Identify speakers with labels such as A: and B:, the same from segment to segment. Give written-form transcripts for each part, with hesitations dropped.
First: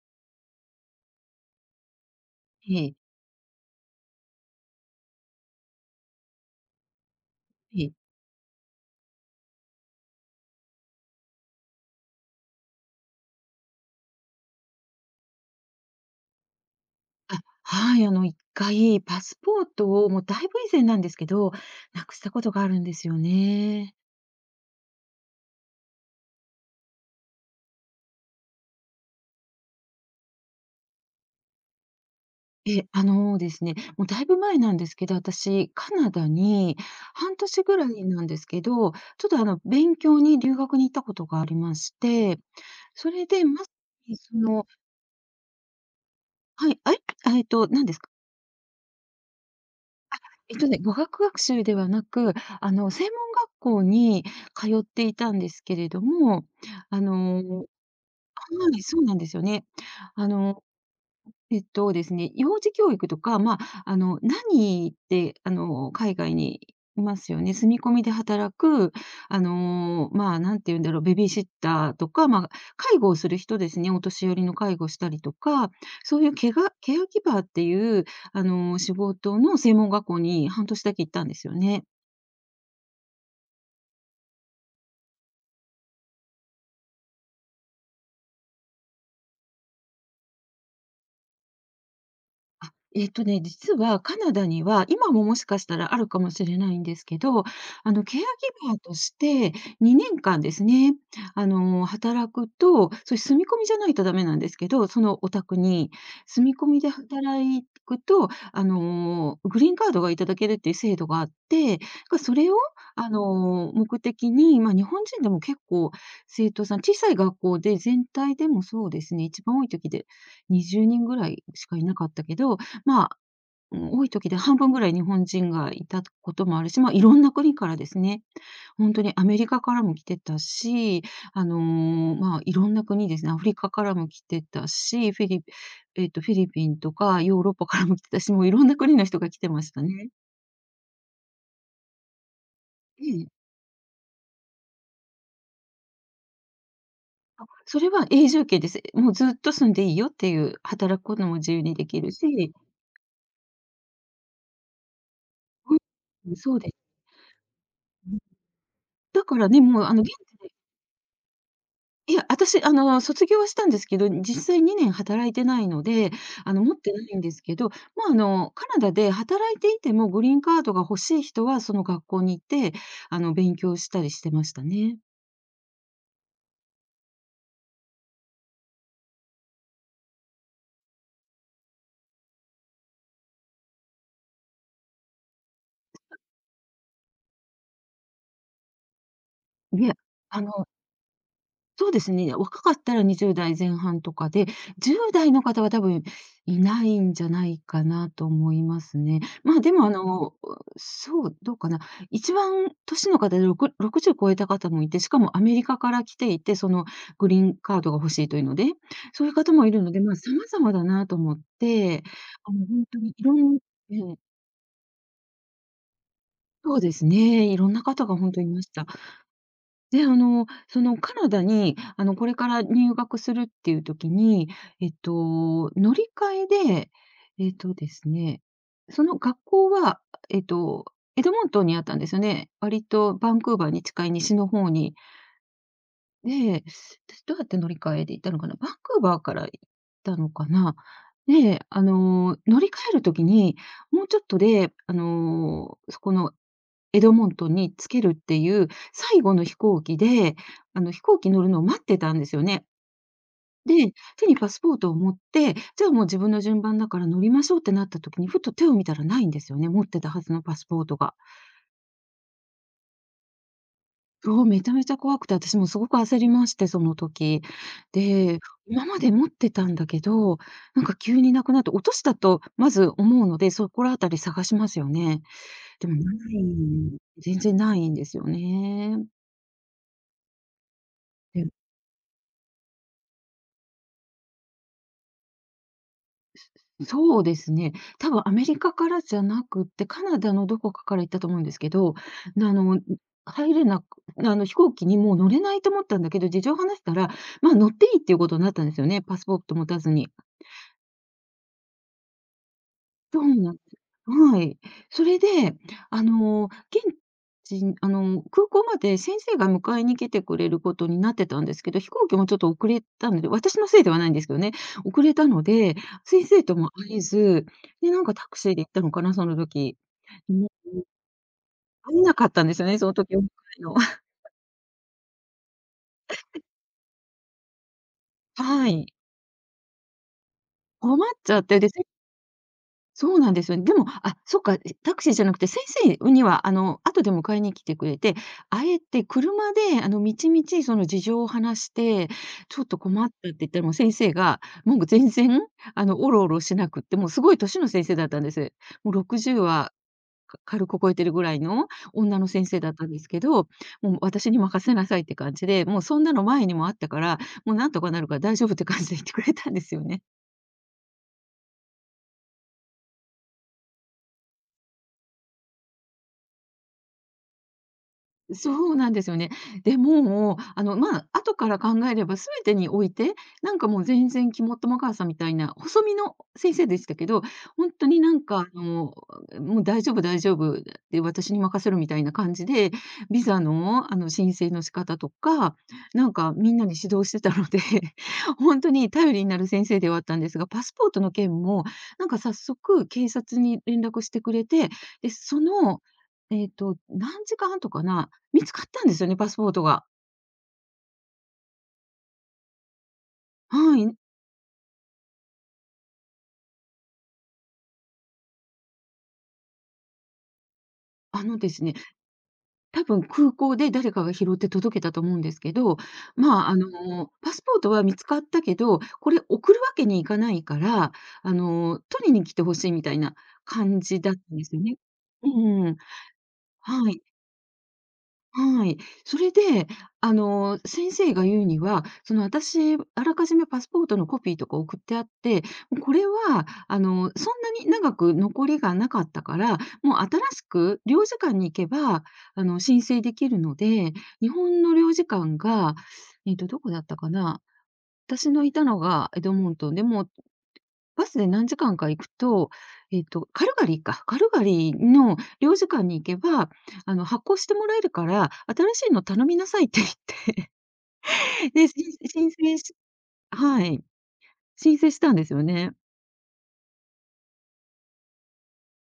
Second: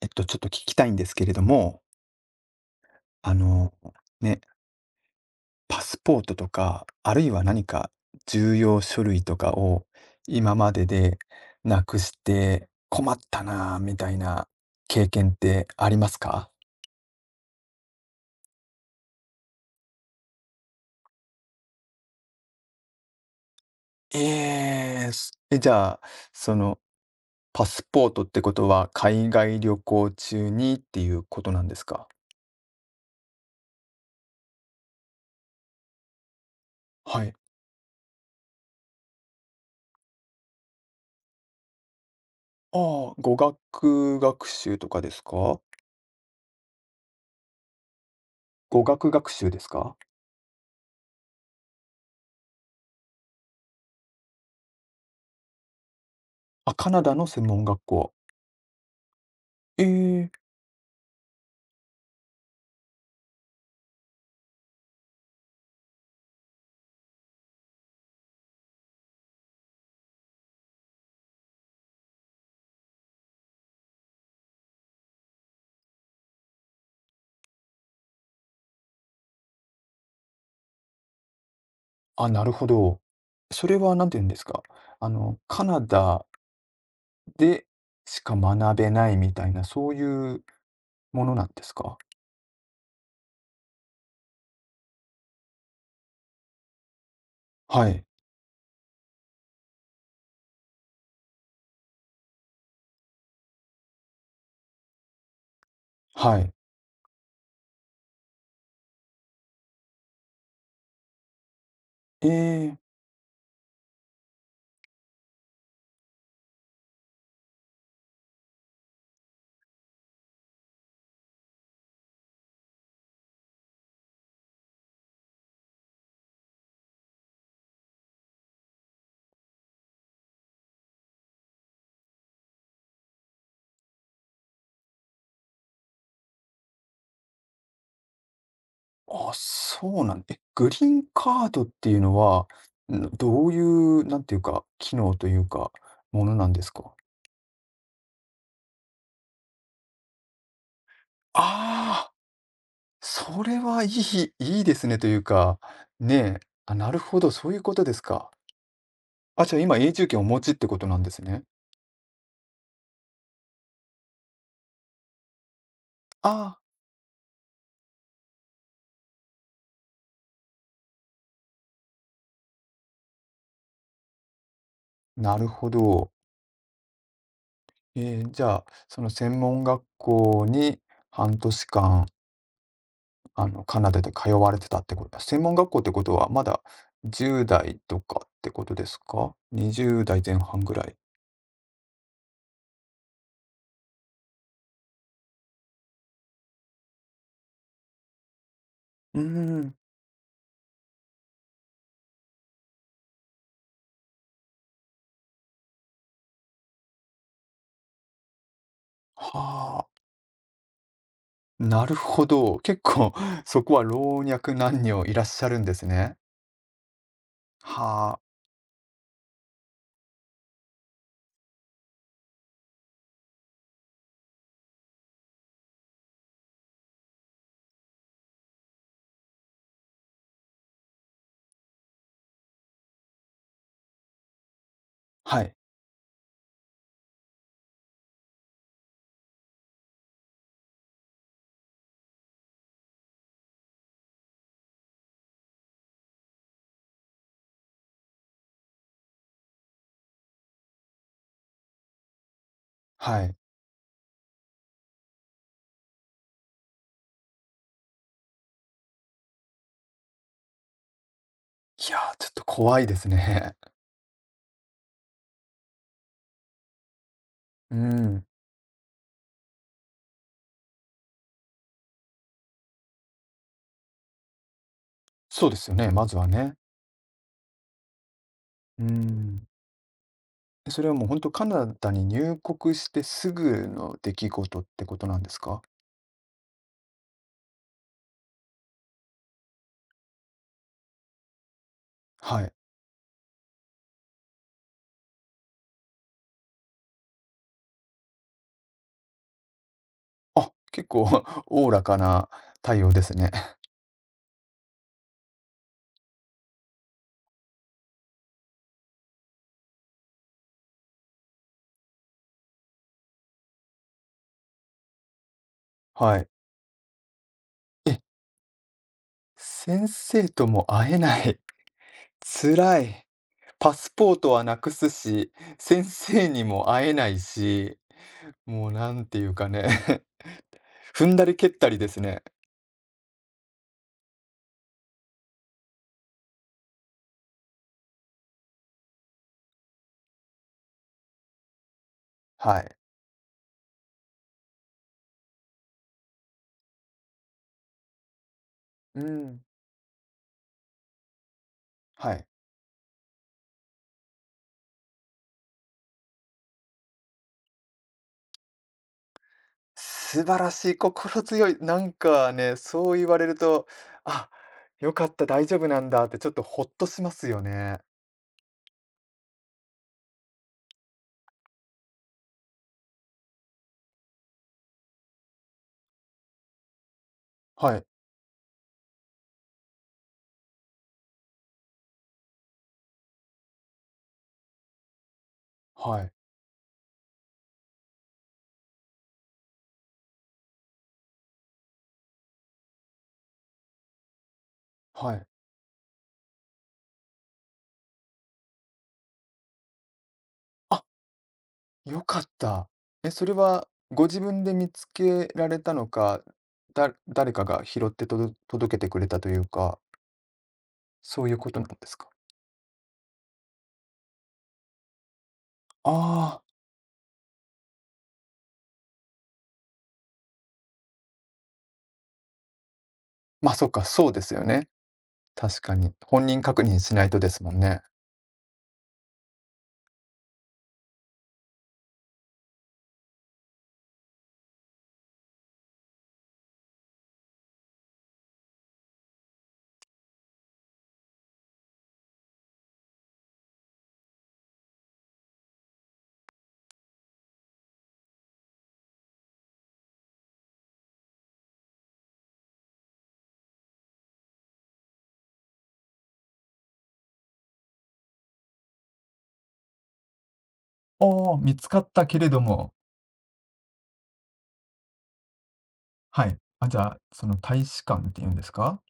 A: ちょっと聞きたいんですけれども、
B: ええ、
A: あの、ね、パスポートとか、あるいは何
B: え
A: か
B: え。
A: 重要書類とかを今まででなくして困ったなあみたいな経験ってありますか？
B: あ、はい、1回パスポートをもうだいぶ以前なんですけど、なくしたことがあるんですよね。
A: ええ、じゃあ、そのパスポートってことは、海外旅行中にっていうことなんですか？
B: ええ、あのですね、もうだいぶ前なんですけど、私カナダに
A: はい。
B: 半年ぐらいなんですけど、ちょっとあの勉強に留学に行ったことがありまして、
A: あ
B: そ
A: あ、
B: れ
A: 語
B: でまさに
A: 学
B: そ
A: 学
B: の、
A: 習とかですか？
B: はい、あ、何ですか？
A: 語学学習ですか？
B: えっとね、語学学習ではなく、あの専門学校に通っていたんですけれども、
A: あ、カ
B: あ
A: ナダの専門
B: の、
A: 学校。
B: はい、そうなんですよね。
A: え
B: あ
A: え。
B: の、えっとですね、幼児教育とか、まあ、あの、何って、あの、海外にいますよね。住み込みで働く、あの、まあ、なんて言うんだろう、ベビーシッターとか、まあ、介護をする人ですね、お年寄りの介護したりとか、そういうケガケアギバーっていう、あの、仕事の専門学校に半年だけ行ったんですよね。
A: あ、なるほど。それは何て言うんですか、カナダでしか学べないみたいな、そういうものなんですか？
B: えっとね、実はカナダには、今ももしかしたらあるかもしれないんですけど、
A: は
B: あの、
A: い、
B: ケアギバーとして2年間ですね、あの、働くと、それ住み込みじゃないとダメなんですけど、そのお宅に、
A: はい。
B: 住み込みで働くと、あの、グリーンカードがいただけるっていう制度があって、
A: え
B: それを、
A: え、
B: あの、目的に、まあ、日本人でも結構生徒さん、小さい学校で全体でもそうですね、一番多い時で20人ぐらいしかいなかったけど、まあ、多い時で半分ぐらい日本人がいたこともあるし、まあ、いろんな国からですね、本当にアメリカからも来てたし、あの、まあ、いろんな国ですね、アフリカからも来てたし、フィリえっと、フィリピンとかヨーロッパからも来てたし、もういろんな国の人が
A: あ、
B: 来てました
A: そう
B: ね。
A: なんえ、グリーンカードっていうのは、
B: ええ。
A: どういう、なんていうか、機能というか、ものなんですか？
B: あ、それは永住権です。もうずっと住んでいいよっていう、働くことも自由にでき
A: ああ、
B: るし。
A: それはいいですねというか、
B: うん、
A: ねえ、
B: そうで
A: あ、
B: す
A: なるほど、そういうことです
B: ね。
A: か。
B: だか
A: あ、
B: ら
A: じゃ
B: ね、
A: あ今
B: もう
A: 永
B: あの
A: 住
B: 現
A: 権をお
B: 地
A: 持
B: で、
A: ちってことなんですね。
B: いや、私あの、卒業はしたんですけど、実際2年働いてないので、
A: あ
B: あ
A: あ、
B: の、持ってないんですけど、まあ、あの、カナダで働いていてもグリーンカードが欲しい人はその学校に行って、あの、勉強したりしてましたね。
A: なるほど。ええ、じゃあ、その専門学校に半年間、カナダで通われてたってこと専門学校ってことは、まだ10代とかってことですか
B: いや、
A: ？20代前
B: あ
A: 半
B: の、
A: ぐらい。
B: そうですね、若かったら20代前半とかで、10代の方は多分いないんじゃないかなと思います
A: う
B: ね。
A: ー
B: まあ、で
A: ん、
B: も、あの、そう、どうかな。一番年の方で60超えた方もいて、しかもアメリカから来ていて、そのグリーンカードが欲しいというので、そういう方もいる
A: はあ、
B: ので、ま、様々だなと思っ
A: なる
B: て、
A: ほ
B: あ
A: ど。
B: の、
A: 結
B: 本当
A: 構
B: にいろ ん、
A: そこは
B: ええ、
A: 老若男女いらっしゃるんですね。
B: そうですね、いろんな方
A: は
B: が
A: あ、
B: 本当にいました。で、あの、そのカナダに、あの、これから入学するっていう時に、えっと、乗り換えで、えっとですね、その学校は、えっと、エドモントンにあったんですよね。割とバンクーバーに近い西の方に。
A: はい、
B: で、私どうやって乗り換えで行ったのかな、バンクーバーから行ったのかな。で、あの、乗り換える時に、もうちょっとで、あの、そこのエドモントンに着けるっていう最後の飛行機で、あの、飛行機乗るのを待ってたんですよね。
A: はい。
B: で、手にパスポートを持って、じゃあもう自分の順番だから乗りましょうってなった時に、ふと手を見たらないんですよね、持ってたはずのパスポートが。
A: いやー、ちょっと怖いですね。
B: そう、めちゃめちゃ怖くて、私もすごく焦りまして、その時。
A: うん、
B: で、今まで持ってたんだけど、なんか急になくなって、落としたとまず思うので、そこらあたり探しますよね。
A: そうですよ
B: で
A: ね、
B: も
A: ま
B: な
A: ずはね。
B: い全然ないんですよ
A: うー
B: ね。
A: ん。それはもうほんとカナ
B: で、
A: ダに入国してすぐの出来事ってことなんですか？
B: そうですね。多分アメリカからじゃなくって、カナダのどこかから行ったと思うんですけど、あ
A: はい。
B: の、入れなくあの、飛行機にもう乗れないと思ったんだけど、事情を話したら、まあ、乗っていいっていうことになったんですよね、パスポート持たずに。
A: あ、結構 おおらかな対応です
B: そ
A: ね。
B: うなんで す。はい。それで、あの、現あの、空港まで先生が迎えに来てくれることになってたんですけど、飛行機もちょっと遅れたので、私のせいではないんですけどね、遅れたので、
A: は
B: 先
A: い。
B: 生とも会えず、で、な
A: え、
B: んかタクシーで行ったのかな、その時。
A: 先生と
B: も
A: も
B: う
A: 会えない。
B: 会えなかったんですよね、
A: 辛
B: その
A: い。
B: 時お迎え
A: パ
B: の。
A: ス ポートはなくすし、先生にも会えないし、も
B: は
A: うな
B: い。
A: んていうかね
B: 困っ
A: 踏んだ
B: ち
A: り
B: ゃっ
A: 蹴っ
B: て、
A: た
B: で、
A: りですね。
B: そうなんですよね。でも、あ、そっか、タクシーじゃなくて、先生には、あの、後で迎えに来てくれて、あえて車で、あの、みちみちその事情を話して、ち
A: は
B: ょっ
A: い。
B: と困ったって言ったら、もう先生が、もう全然、あの、おろおろしなくって、もうすごい年の先生だったんです。もう
A: うん。
B: 60は、軽く超えてるぐらいの
A: は
B: 女
A: い。
B: の先生だったんですけど、もう私に任せなさいって感じで、もうそんなの前にもあったから、もうなんとかなるから大丈夫って感じで言ってくれたんですよね。
A: 素晴らしい、心強い。なんかね、そう言われると、あ、よかった、大丈夫なんだってちょっとほっとしますよね。
B: そうなんですよね。で、もう、あの、まあ、後から考えれば全てにおいて、なんかもう全然肝っ玉母さんみたいな細身の先生でしたけど、本
A: はい、
B: 当になんか、あの、もう大丈夫大丈夫、で、私に任せるみたいな感じで、ビザの、あの、申請の仕方とか、
A: は
B: な
A: い、
B: んかみんなに指導してたので、本当に頼りになる先生ではあったんですが、パスポートの件も、なんか早速警察に連絡してくれて、で、
A: はい。
B: その、えっと、何時間とかな、見つかったんですよね、パスポートが。
A: あ、よかった。え、それは
B: はい。
A: ご自分で見つけられたのか、誰かが拾って届けてくれたというか、そ
B: あ
A: ういう
B: ので
A: こと
B: す
A: なん
B: ね、
A: ですか？
B: 多分空港で誰かが拾って届けたと思うんですけど、
A: ああ、
B: まあ、あの、パスポートは見つかったけど、これ送るわけにいかないから、あの、取りに来てほしいみたいな
A: ま、あそっ
B: 感
A: か、
B: じ
A: そ
B: だ
A: う
B: った
A: です
B: ん
A: よ
B: ですよ
A: ね。
B: ね。
A: 確
B: う
A: か
B: ん。
A: に。本人確認
B: は
A: し
B: い。
A: ないとですもんね。
B: はい。それで、あの、先生が言うには、その私、あらかじめパスポートのコピーとか送ってあって、もうこれは、あの、そんなに長く残りがなかったから、もう新しく領事館に行けば、あの、申請できるので、日本の領事館が、えっと、どこだったかな、私のいたのがエドモントンでもうバスで何時間か行くと、えっと、カルガリーか、カルガリーの領事館に行けば、あの、発行してもらえるから、新しいの頼みなさいって言って、
A: 見つ
B: で、
A: かったけれ
B: 申
A: ど
B: 請
A: も、
B: し、はい、申請したんですよね。
A: はい。あ、じゃあ、その大使館っていうんですか？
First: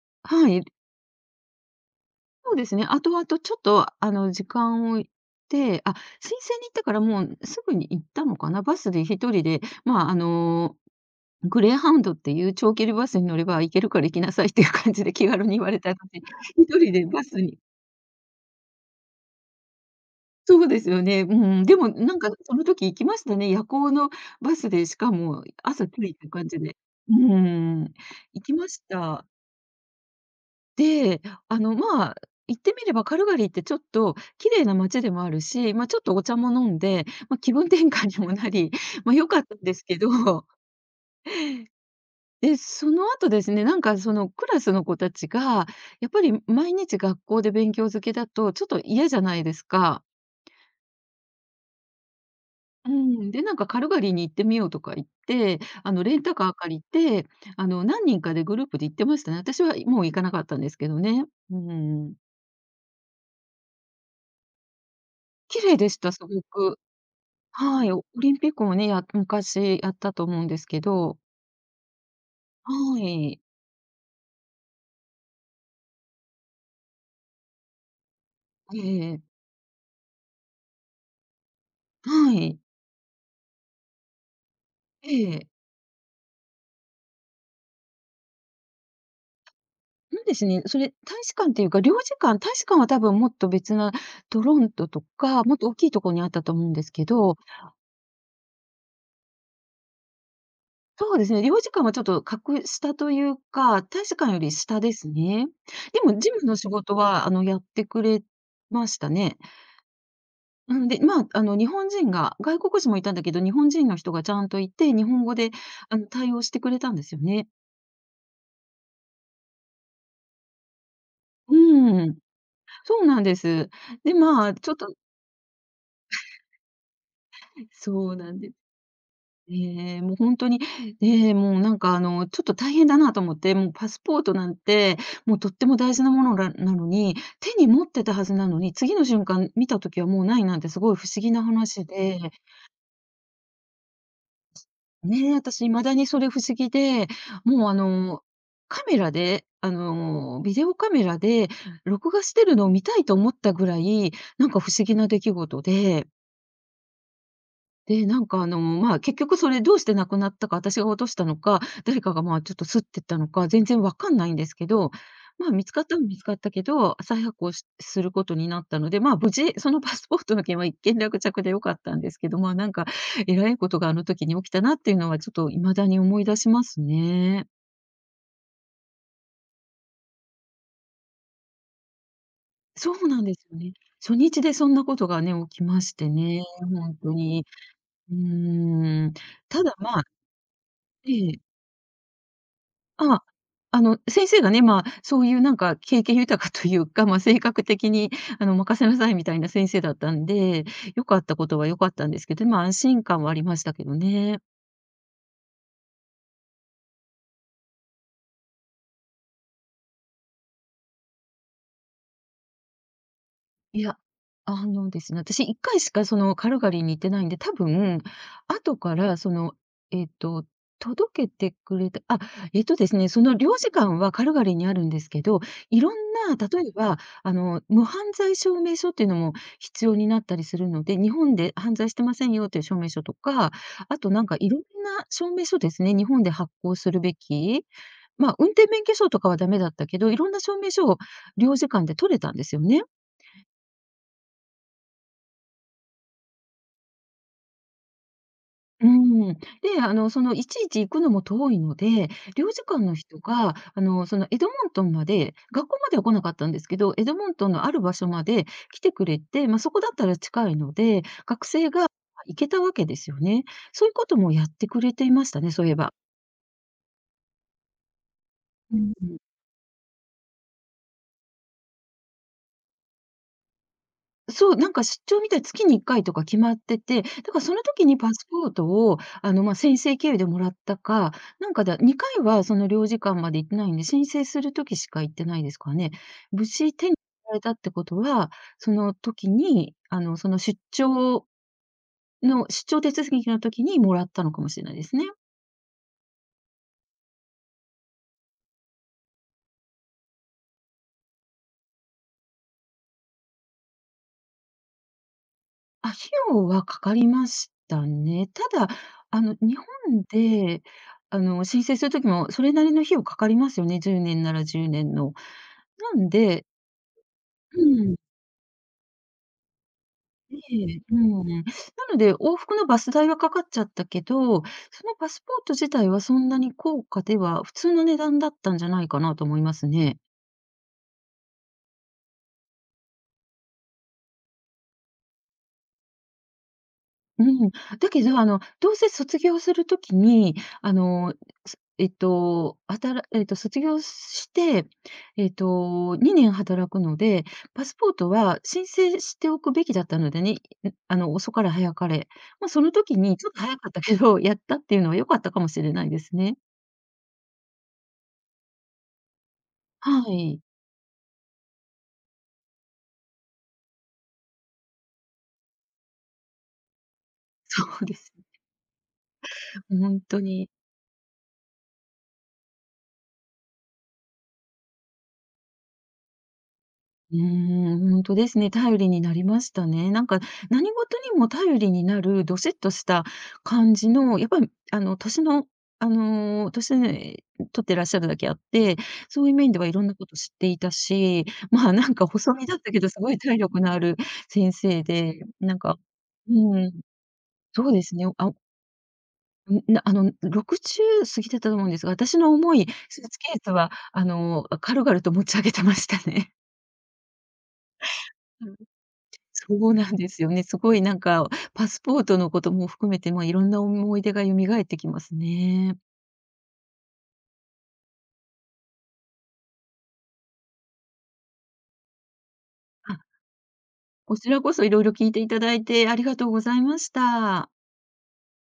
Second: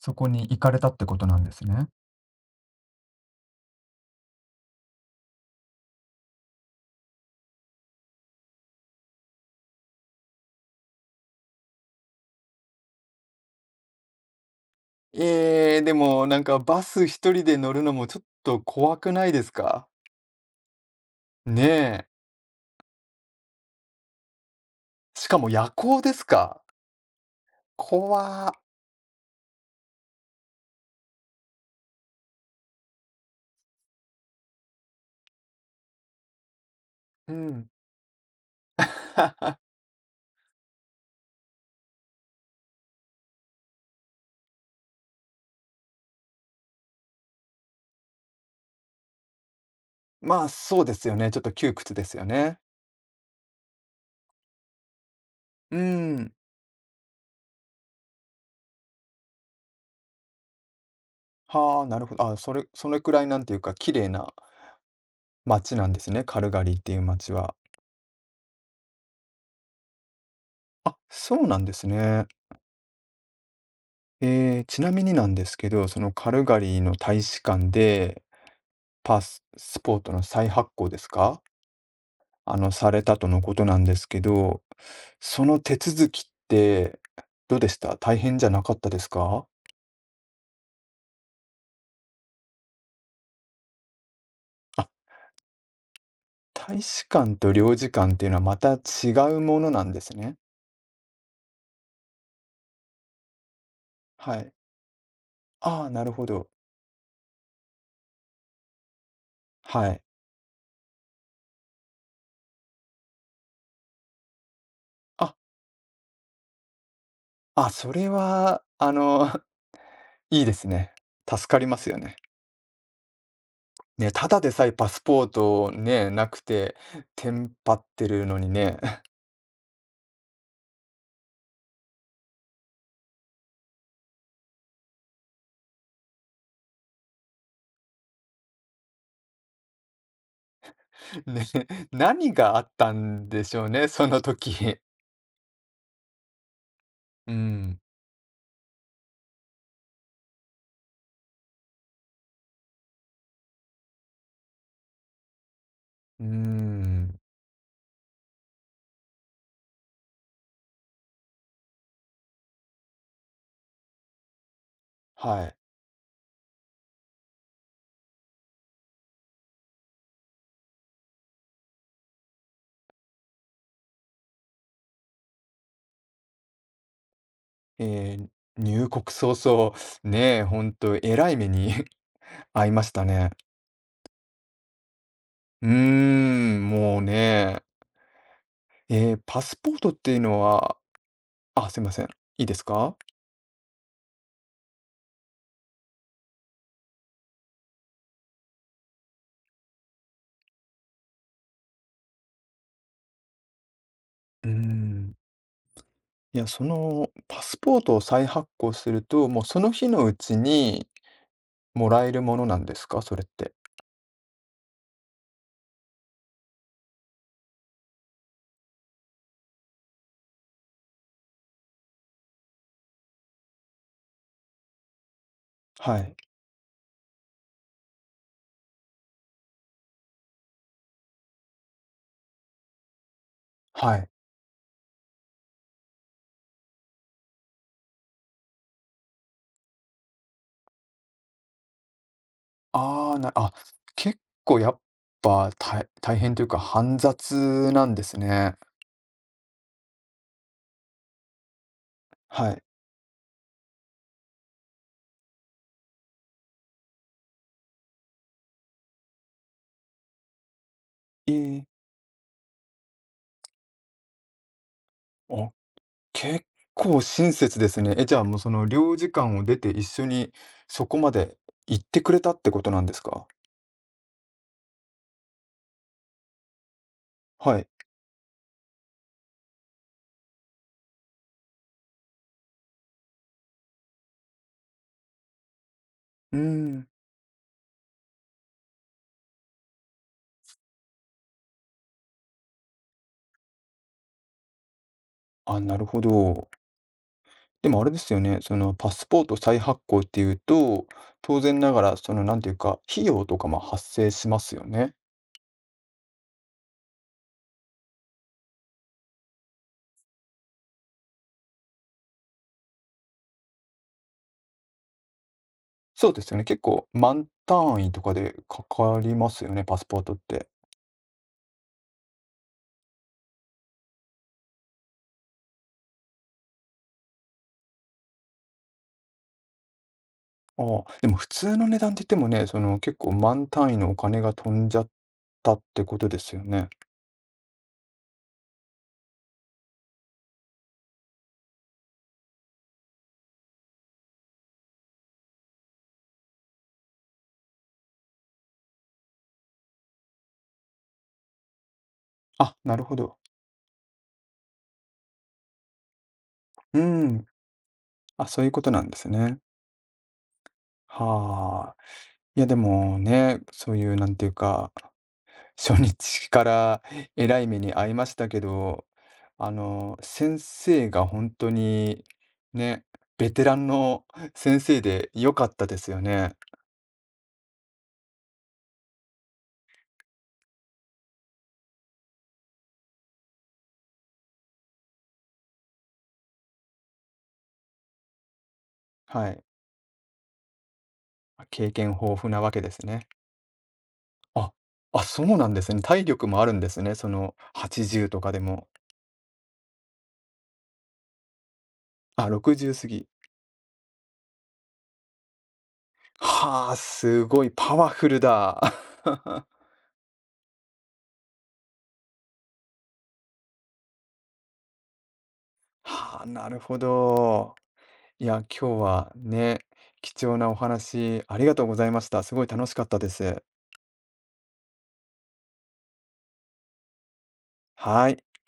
A: そこに
B: は
A: 行
B: い、
A: かれたってことなんですね。
B: そうですね。後々ちょっと、あの、時間を置いて、あ、申請に行ったからもうすぐに行ったのかな、バスで一人で、まあ、あの、グレーハウンドっていう長距離バスに乗れば行けるから行きなさいっていう感じで気軽に言わ
A: え
B: れ
A: え、
B: た
A: で
B: ので、
A: も、なんか
B: 一
A: バ
B: 人
A: ス
B: でバ
A: 一
B: ス
A: 人で
B: に
A: 乗るのもちょっと怖くないですか？
B: そうですよね。う
A: ね
B: ん、でも
A: え。
B: なんかその時行きましたね。夜行のバスで、しか
A: しか
B: も
A: も夜
B: 朝
A: 行
B: 着
A: で
B: い
A: す
B: た感じ
A: か。
B: で。うん、行
A: 怖っ。
B: きました。で、あの、まあ、行ってみればカルガリーってちょっと綺麗な街でもあるし、まあ、ちょっとお茶も飲んで、
A: う
B: まあ、気分
A: ん。
B: 転換にもなり、まあ、良かっ たんですけど、で、その後ですね、そのクラスの子たちが、やっぱり毎日学校で勉強漬けだとちょっと嫌じゃないですか。
A: まあ、そうですよね、ちょっと窮屈ですよね。
B: うん、で、なんかカルガリーに行ってみようとか言って、
A: うー
B: あのレン
A: ん。
B: タカー借りて、あの何人かでグループで行ってましたね。私はもう行かなかったんですけどね。う
A: はあ、なる
B: ん。
A: ほど。あ、それくらいなんていうか、綺麗な
B: 綺
A: 街
B: 麗
A: な
B: で
A: ん
B: し
A: です
B: た、す
A: ね、カ
B: ご
A: ルガリー
B: く。
A: っていう街は。
B: はい、オオリンピックもね、や昔やったと思うんですけ
A: あ、
B: ど。
A: そうなんですね。
B: はい。
A: ええ、ちなみになんですけど、そのカルガリーの大使館で、
B: え
A: パ
B: え、
A: ススポートの再発行ですか？
B: はい。
A: されたとのことなんですけど、
B: え
A: そ
B: え。
A: の手続きってどうでした？大変じゃなかったですか？
B: なんですね、それ、大使館っていうか、領事館大使館は多分もっと別なトロン
A: あ、
B: トとか、もっと大きいところにあったと思うん
A: 大
B: ですけ
A: 使館
B: ど、
A: と領事館っていうのはまた違うものなんですね。
B: そうですね、利用時間はちょっと格下というか、大使館
A: は
B: より
A: い。
B: 下ですね。
A: ああ、
B: で
A: なる
B: も
A: ほ
B: 事務
A: ど。
B: の仕事は、やってくれましたね。
A: はい。
B: うん、で、日本人が外国人もいたんだけど、日本人の人がちゃんといて、日本
A: あ、
B: 語で、対応してくれたんですよね。
A: あ、それは、いいですね。助かりますよ
B: う
A: ね。
B: ん、そうなんです。
A: ね、
B: で、
A: ただ
B: ま
A: で
B: あ、
A: さ
B: ち
A: え
B: ょっ
A: パ
B: と
A: スポートね、なくて、テンパって
B: そう
A: る
B: なん
A: のに
B: です。
A: ね。
B: ええ、もう本当に、ね、もうなんかあの、ちょっと大変だなと思って、もうパスポートなんて、もうとっても大事なものらなのに、手に持ってたはずなのに、次の瞬間見た時はもうないなんてすごい不思 議な
A: ね、
B: 話で、
A: 何があったんでしょうね、その時。
B: ね、私未だにそれ不思議で、
A: う
B: もうあ
A: ん。
B: の、カメラで、ビデオカメラで録画してるのを見たいと思ったぐらい、なんか不思議な出来事で、
A: うん。
B: で、結局それどうしてなくなったか、私が落としたのか、誰かがまあ、ちょっとすってったのか、全然わかんないんですけど、
A: は
B: まあ、
A: い。
B: 見つかったのは見つかったけど、再発行しすることになったので、まあ、無事、そのパスポートの件は一件落着で良かったんですけど、まあ、なんか、えらいことがあの時に起きたなっていうのは、ちょっと未だに思い出しますね。
A: えー入国早々、ねえ、ほんとえらい目に 遭いまし
B: そ
A: た
B: うなん
A: ね。
B: ですよね。初日でそんなことがね、起き
A: うー
B: ましてね、
A: ん、
B: 本
A: もう
B: 当に。
A: ね。
B: うーん。
A: パス
B: た
A: ポ
B: だ、
A: ートっ
B: まあ、
A: ていうのは、
B: ええ。
A: すいません、いいですか？
B: ああ、の、先生がね、まあ、そういうなんか経験豊かというか、性格的に任せなさいみたいな先生だったんで、良かったことは良かったんですけど、まあ、安心感はありましたけどね。
A: うーん。いや、そのパスポートを再発行すると、もうその日のうちにもらえるものなんですか？それって。
B: いや、あのですね、私1回しかそのカルガリーに行ってないんで、多分、後からその、えっと、届けてくれたあ、えっとですね、その領事館はカルガリーにあるんですけど、いろん
A: はい。
B: な、例えば、無犯罪証明書っていうのも必要になったりするので、日本で犯罪してませんよっていう証明書とか、
A: は
B: あ
A: い。
B: となんかいろんな証明書ですね、日本で発行するべき、まあ、運転免許証とかはダメだったけど、いろんな証明書を領事館で取れたんですよね。
A: ああ、結構やっぱ、大変というか煩雑なんですね。
B: うん。で、いちいち行くのも遠いので、領
A: はい。
B: 事館の人が、エドモントンまで、学校までは来なかったんですけど、エドモントンのある場所まで来てくれて、まあ、そこだったら近いので、
A: え
B: 学
A: え、
B: 生が行けたわけですよね。そういうこともやってくれていました
A: あ、
B: ね、そういえば。
A: 結構親切ですね。え、じゃあ、もう、その、
B: う
A: 領事
B: ん。
A: 館を出て一緒にそこまで行ってくれたってことなんですか？
B: そう、なんか出張みたい、月に1回とか決まってて、だからそ
A: は
B: の
A: い。
B: 時にパスポートを、先生経由でもらったか、なんかだ2回はその領事館まで行ってないんで、申請する時しか行ってないですかね。
A: うー
B: 無事
A: ん。
B: 手に入れたってことは、その時に、出張の出張手続きの時にもらったのかもしれないですね。
A: あ、なるほど。でもあれですよね、その、パスポート再発行っていうと、当然ながら、その、なんていうか、費用とかも発生しますよね。
B: あ、費用はかかりましたね。ただ、日本で、申請する時もそれなりの費用かかりますよね、10年なら10年の。な
A: そ
B: ん
A: うですよね、
B: で、
A: 結構万
B: う
A: 単位
B: ん、
A: とかでかかりますよね、パスポートっ
B: え
A: て。
B: え、うん。なので、往復のバス代はかかっちゃったけど、そのパスポート自体はそんなに高価では、普通の値段だったんじゃないかなと思いますね。
A: ああ、でも普通の値段って言ってもね、その、結構万単位のお金が飛んじゃったってことですよね。
B: うん、だけど、どうせ卒業するときに、あの、すえっと、働えっと、卒業して、2年働くので、パスポートは申請しておくべきだったのでね、ん、遅かれ早かれ。まあ、
A: あ、
B: その
A: なるほ
B: 時に
A: ど。
B: ちょっと早かったけど、やったっていうのは良かったかもしれないですね。
A: うん。あ、そういうことなんですね。
B: はい。
A: はあ。いやでもね、そういうなんていうか、初日からえらい目
B: そ
A: に
B: う
A: 遭い
B: で
A: ま
B: す。
A: したけど、
B: 本当
A: 先
B: に。
A: 生が本当にね、ベテランの先生で良かったですよね。
B: うーん、本当ですね。頼りになりましたね。なんか、何事にも頼りになるどしっとした感じの、やっぱり、年の、年ね取ってらっしゃるだけあって、そう
A: は
B: いう
A: い。
B: 面ではいろんなこと知っていたし、
A: ま経
B: まあ、なん
A: 験
B: か
A: 豊富
B: 細
A: な
B: 身
A: わ
B: だっ
A: けで
B: たけ
A: す
B: ど、す
A: ね。
B: ごい体力のある
A: あ、
B: 先生
A: あ、
B: で、
A: そうなん
B: なん
A: です
B: か、
A: ね。体力もある
B: う
A: んで
B: ん、
A: すね。その
B: そうですね。
A: 80と
B: あ、
A: かでも。
B: なあの、60過ぎてたと思うんですが、私
A: あ、
B: の重い
A: 60過
B: ス
A: ぎ。
B: ーツケースは、軽々と持ち上げてましたね。
A: はあ、すごいパワフルだ。
B: そ うなんですよね。すごいなんか、パスポートのことも含めて、まあ、いろんな思い出が蘇ってきますね。
A: はあ、なるほど。いや、今日はね、貴重なお話ありがとうございました。すごい楽しかっ
B: あ、
A: たです。
B: こちらこそいろいろ聞いていただいてありがとうございました。
A: はい。